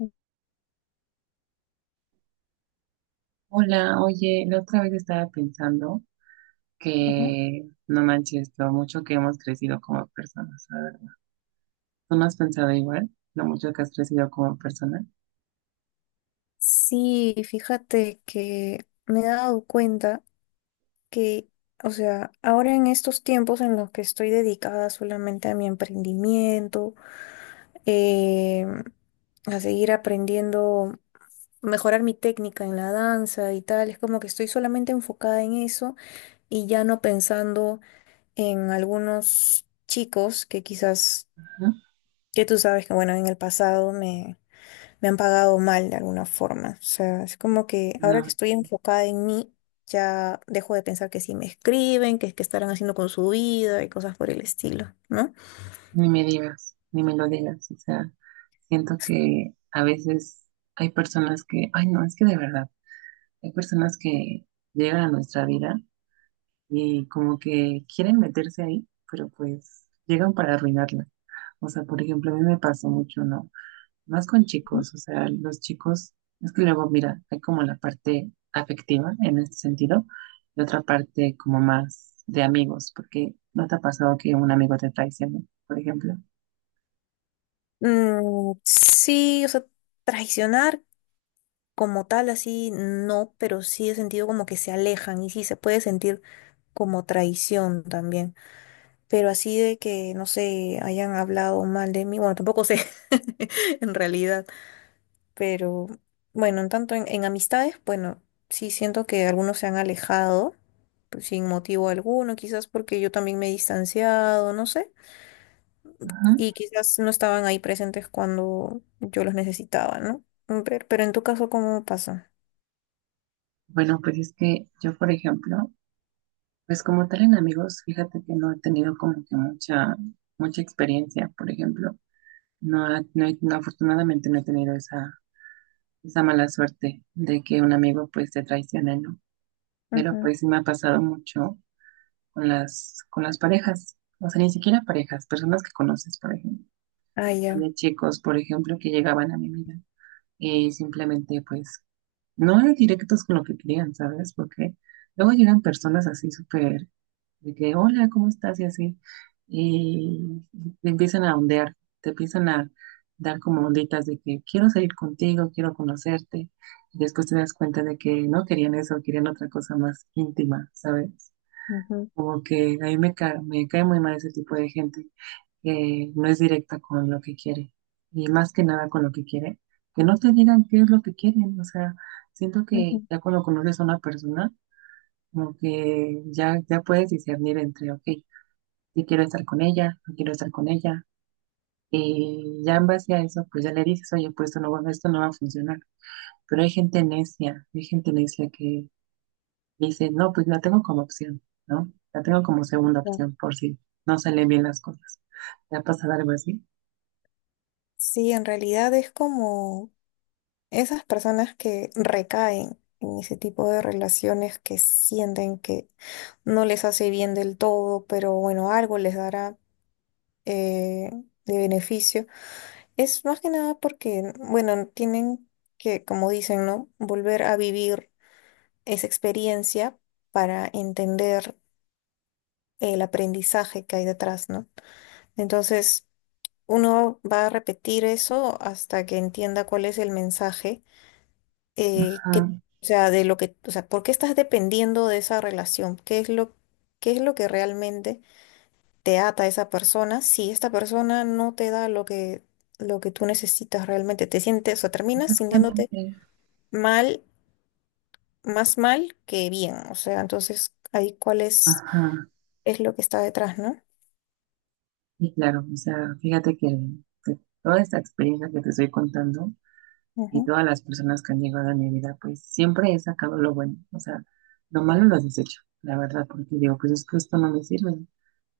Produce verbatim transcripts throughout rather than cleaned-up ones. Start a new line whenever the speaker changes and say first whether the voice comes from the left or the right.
left: Ajá.
right: Hola, oye, la otra vez estaba pensando que no manches lo mucho que hemos crecido como personas, la verdad. ¿Tú no has pensado igual? Lo mucho que has crecido como persona.
left: Sí, fíjate que me he dado cuenta que, o sea, ahora en estos tiempos en los que estoy dedicada solamente a mi emprendimiento, eh, a seguir aprendiendo, mejorar mi técnica en la danza y tal, es como que estoy solamente enfocada en eso y ya no pensando en algunos chicos que quizás,
right: ¿No?
left: que tú sabes que, bueno, en el pasado me... me han pagado mal de alguna forma. O sea, es como que ahora que
right: No,
left: estoy enfocada en mí, ya dejo de pensar que si me escriben, que es que estarán haciendo con su vida y cosas por el estilo, ¿no?
right: ni me digas, ni me lo digas. O sea, siento que a veces hay personas que, ay, no, es que de verdad, hay personas que llegan a nuestra vida y como que quieren meterse ahí, pero pues llegan para arruinarla. O sea, por ejemplo, a mí me pasó mucho, ¿no? Más con chicos, o sea, los chicos, es que luego, mira, hay como la parte afectiva en este sentido y otra parte como más de amigos, porque no te ha pasado que un amigo te traicione, por ejemplo.
left: Mm, sí, o sea, traicionar como tal, así no, pero sí he sentido como que se alejan y sí se puede sentir como traición también. Pero así de que, no sé, hayan hablado mal de mí, bueno, tampoco sé en realidad. Pero bueno, en tanto en, en amistades, bueno, sí siento que algunos se han alejado pues, sin motivo alguno, quizás porque yo también me he distanciado, no sé, y
right: Ajá.
left: quizás no estaban ahí presentes cuando yo los necesitaba, ¿no? Mm, Pero, pero en tu caso, ¿cómo pasa?
right: Bueno, pues es que yo, por ejemplo, pues como tal en amigos, fíjate que no he tenido como que mucha, mucha experiencia, por ejemplo. No, ha- no, he- no, afortunadamente no he tenido esa, esa mala suerte de que un amigo pues te traicione, ¿no? Pero
left: Ujú.
right: pues sí me ha pasado mucho con las, con las parejas, o sea, ni siquiera parejas, personas que conoces, por ejemplo.
left: Ah, ya.
right: Había chicos, por ejemplo, que llegaban a mi vida y simplemente, pues, no eran directos con lo que querían, ¿sabes? Porque luego llegan personas así súper, de que, hola, ¿cómo estás? Y así, y te empiezan a ondear, te empiezan a dar como onditas de que quiero salir contigo, quiero conocerte, y después te das cuenta de que no querían eso, querían otra cosa más íntima, ¿sabes?
left: Ujú,
right: Como que a mí me cae, me cae muy mal ese tipo de gente que no es directa con lo que quiere y más que nada con lo que quiere, que no te digan qué es lo que quieren. O sea, siento que
left: ujú.
right: ya cuando conoces a una persona, como que ya, ya puedes discernir entre, ok, si quiero estar con ella, no quiero estar con ella. Y ya en base a eso, pues ya le dices, oye, pues esto no, va- esto no va a funcionar. Pero hay gente necia, hay gente necia que dice, no, pues la tengo como opción, ¿no? La tengo como segunda
left: Ya.
right: opción por si no salen bien las cosas. ¿Te ha pasado algo así?
left: Sí, en realidad es como... Esas personas que recaen en ese tipo de relaciones que sienten que no les hace bien del todo, pero bueno, algo les dará eh, de beneficio, es más que nada porque, bueno, tienen que, como dicen, ¿no? Volver a vivir esa experiencia para entender el aprendizaje que hay detrás, ¿no? Entonces, uno va a repetir eso hasta que entienda cuál es el mensaje eh, que,
right: Ajá,
left: o sea, de lo que, o sea, ¿por qué estás dependiendo de esa relación? ¿Qué es lo, qué es lo que realmente te ata a esa persona? Si esta persona no te da lo que, lo que tú necesitas realmente, te sientes, o terminas sintiéndote
right: exactamente.
left: mal, más mal que bien. O sea, entonces ahí cuál es,
right: Ajá,
left: es lo que está detrás, ¿no?
right: y claro, o sea, fíjate que de toda esta experiencia que te estoy contando y
left: Ujú,
right: todas las personas que han llegado a mi vida, pues siempre he sacado lo bueno, o sea, lo malo lo desecho, la verdad, porque digo, pues es que esto no me sirve.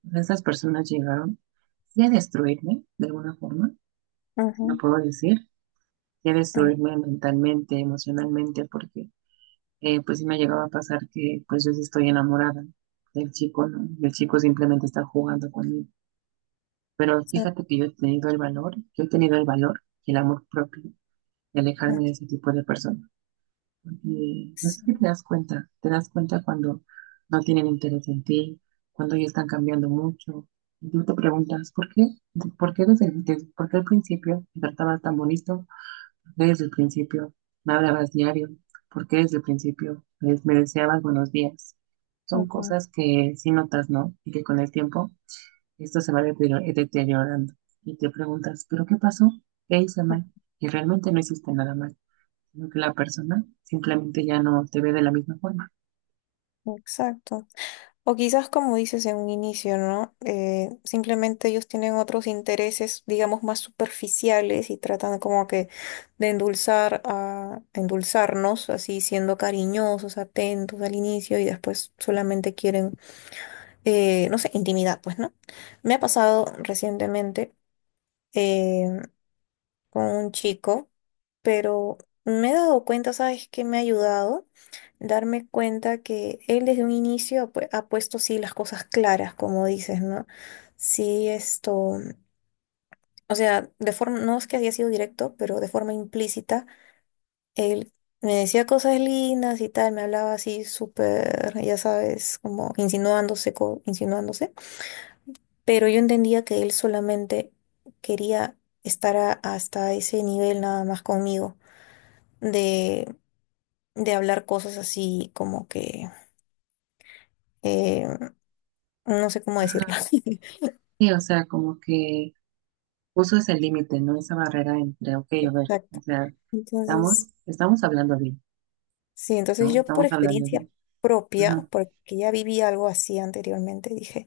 right: O sea, estas personas llegaron sí a destruirme de alguna forma, si no
left: ujú,
right: puedo decir, que
left: ujú,
right: destruirme mentalmente, emocionalmente, porque eh, pues sí me llegaba a pasar que pues yo sí estoy enamorada del chico, ¿no? Y el chico simplemente está jugando conmigo. Pero fíjate
left: exacto,
right: que yo he tenido el valor, yo he tenido el valor y el amor propio de
left: ah,
right: alejarme de ese tipo de personas. Porque pues es que
left: sí,
right: te das cuenta, te das cuenta cuando no tienen interés en ti, cuando ya están cambiando mucho. Y tú te preguntas, ¿por qué? ¿Por qué desde, desde- por qué al principio me tratabas tan bonito? ¿Desde el principio me hablabas diario? ¿Porque desde el principio pues, me deseabas buenos días? Son
left: ujú,
right: cosas que sí notas, ¿no? Y que con el tiempo esto se va deterioro- deteriorando. Y te preguntas, ¿pero qué pasó? ¿Qué hice mal? Y realmente no hiciste nada mal, sino que la persona simplemente ya no te ve de la misma forma.
left: ujú, exacto. O quizás, como dices en un inicio, ¿no? Eh, simplemente ellos tienen otros intereses, digamos, más superficiales y tratan como que de endulzar a endulzarnos, así siendo cariñosos, atentos al inicio y después solamente quieren, eh, no sé, intimidad, pues, ¿no? Me ha pasado recientemente. eh, con un chico, pero me he dado cuenta, ¿sabes qué me ha ayudado? Darme cuenta que él desde un inicio ha pu- ha puesto sí las cosas claras, como dices, ¿no? Sí, esto, o sea, de forma, no es que haya sido directo, pero de forma implícita, él me decía cosas lindas y tal, me hablaba así súper, ya sabes, como insinuándose, co- insinuándose, pero yo entendía que él solamente quería estar a- hasta ese nivel nada más conmigo. de, de hablar cosas así como que eh, no sé cómo decirlo.
right: Ajá. Sí, o sea, como que puso ese límite, ¿no? Esa barrera entre, ok, a ver, o
left: Exacto.
right: sea, estamos,
left: Entonces,
right: estamos hablando bien,
left: sí, entonces
right: ¿no?
left: yo por
right: Estamos hablando
left: experiencia
right: bien.
left: propia,
right: Ajá.
left: porque ya viví algo así anteriormente, dije,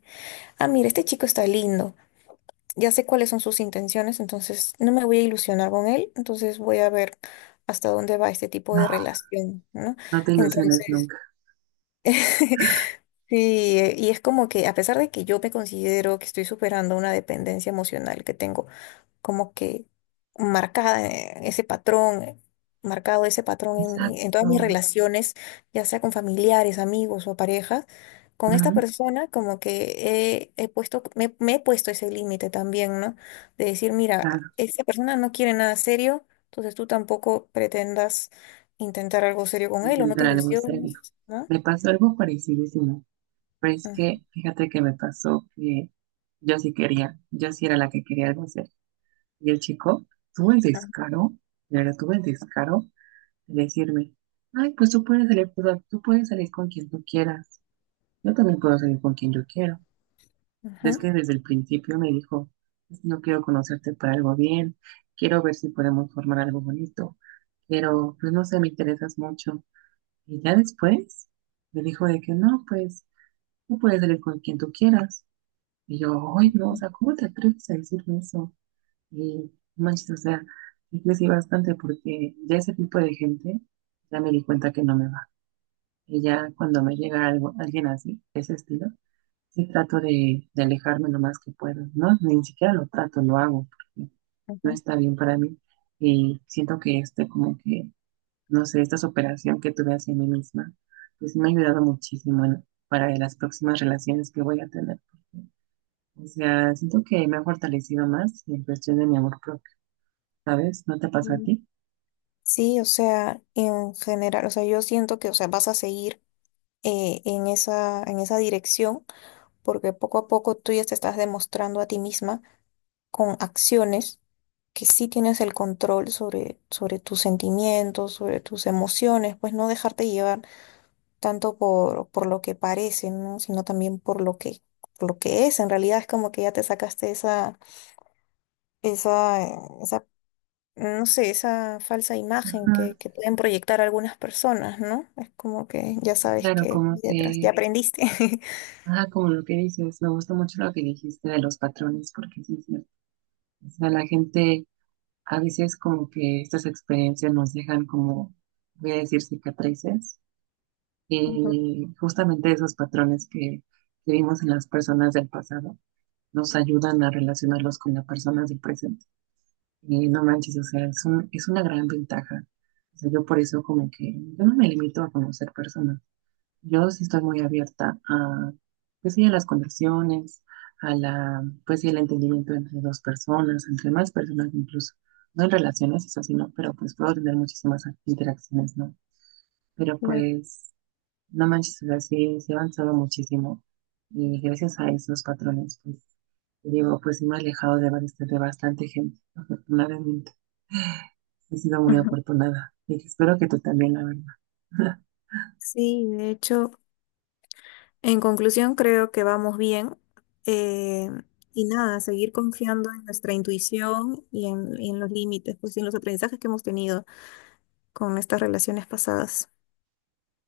left: ah, mira, este chico está lindo, ya sé cuáles son sus intenciones, entonces no me voy a ilusionar con él, entonces voy a ver hasta dónde va este tipo
right: No,
left: de relación, ¿no?
right: no te ilusiones
left: Entonces...
right: nunca.
left: Sí, eh, y es como que a pesar de que yo me considero que estoy superando una dependencia emocional que tengo como que marcada eh, ese patrón, eh, marcado ese patrón en, en-
right: Exacto.
left: en todas mis relaciones, ya sea con familiares, amigos o parejas. Con esta
right: Ujú,
left: persona como que he, he puesto, me, me he puesto ese límite también, ¿no? De decir, mira,
right: claro,
left: esta persona no quiere nada serio, entonces tú tampoco pretendas intentar algo serio con él o no te
right: intentaremos serio.
left: ilusiones, ¿no?
right: Me pasó algo parecidísimo, pero es
left: Ujú,
right: que fíjate que me pasó que yo sí quería, yo sí era la que quería algo hacer. Y el chico tuvo el descaro, de verdad tuvo el descaro de decirme, ay, pues tú puedes salir, pues, tú puedes salir con quien tú quieras, yo también puedo salir con quien yo quiero. Es
left: ujú,
right: que desde el principio me dijo, yo quiero conocerte para algo bien, quiero ver si podemos formar algo bonito, pero pues no sé, me interesas mucho. Y ya después me dijo de que no, pues tú puedes salir con quien tú quieras. Y yo, ay, no, o sea, ¿cómo te atreves a decirme eso? Y no manches, o sea, sí crecí bastante porque ya ese tipo de gente ya me di cuenta que no me va. Y ya cuando me llega algo, alguien así, de ese estilo, sí, trato de, de alejarme lo más que puedo, ¿no? Ni siquiera lo trato, lo hago, porque no
left: ujú.
right: está bien para mí. Y siento que este, como que, no sé, esta superación que tuve hacia mí misma, pues me ha ayudado muchísimo en- para las próximas relaciones que voy a tener. Porque, o sea, siento que me ha fortalecido más en cuestión de mi amor propio, ¿sabes? ¿No te pasa a ti?
left: Sí, o sea, en general, o sea, yo siento que, o sea, vas a seguir eh, en esa, en esa dirección, porque poco a poco tú ya te estás demostrando a ti misma con acciones que sí tienes el control sobre, sobre tus sentimientos, sobre tus emociones, pues no dejarte llevar tanto por, por lo que parece, ¿no? Sino también por lo que, por lo que es. En realidad es como que ya te sacaste esa, esa, eh, esa, no sé, esa falsa imagen
right: Ajá,
left: que, que pueden proyectar algunas personas, ¿no? Es como que ya
right: sí,
left: sabes
right: claro,
left: que
right: como
left: hay detrás, ya
right: que,
left: aprendiste.
right: ah, como lo que dices, me gustó mucho lo que dijiste de los patrones, porque sí, es cierto. O sea, la gente. A veces como que estas experiencias nos dejan como, voy a decir, cicatrices
left: Ujú.
right: y justamente esos patrones que, que vimos en las personas del pasado nos ayudan a relacionarlos con las personas del presente. Y no manches, o sea, es un- es una gran ventaja. O sea, yo por eso como que yo no me limito a conocer personas. Yo sí estoy muy abierta a, pues sí, a las conexiones, a la, pues sí, el entendimiento entre dos personas, entre más personas incluso. No en relaciones, eso sí, no, pero pues puedo tener muchísimas interacciones, ¿no? Pero
left: Claro.
right: pues, no manches, o sea, sí, sí he avanzado muchísimo. Y gracias a esos patrones, pues, te digo, pues sí me he alejado de, bast- de bastante gente, afortunadamente. He sido muy
left: Ujú.
right: afortunada. Y espero que tú también, la verdad.
left: Sí, de hecho, en conclusión creo que vamos bien. eh, y nada, seguir confiando en nuestra intuición y en, y en los límites, pues y en los aprendizajes que hemos tenido con estas relaciones pasadas.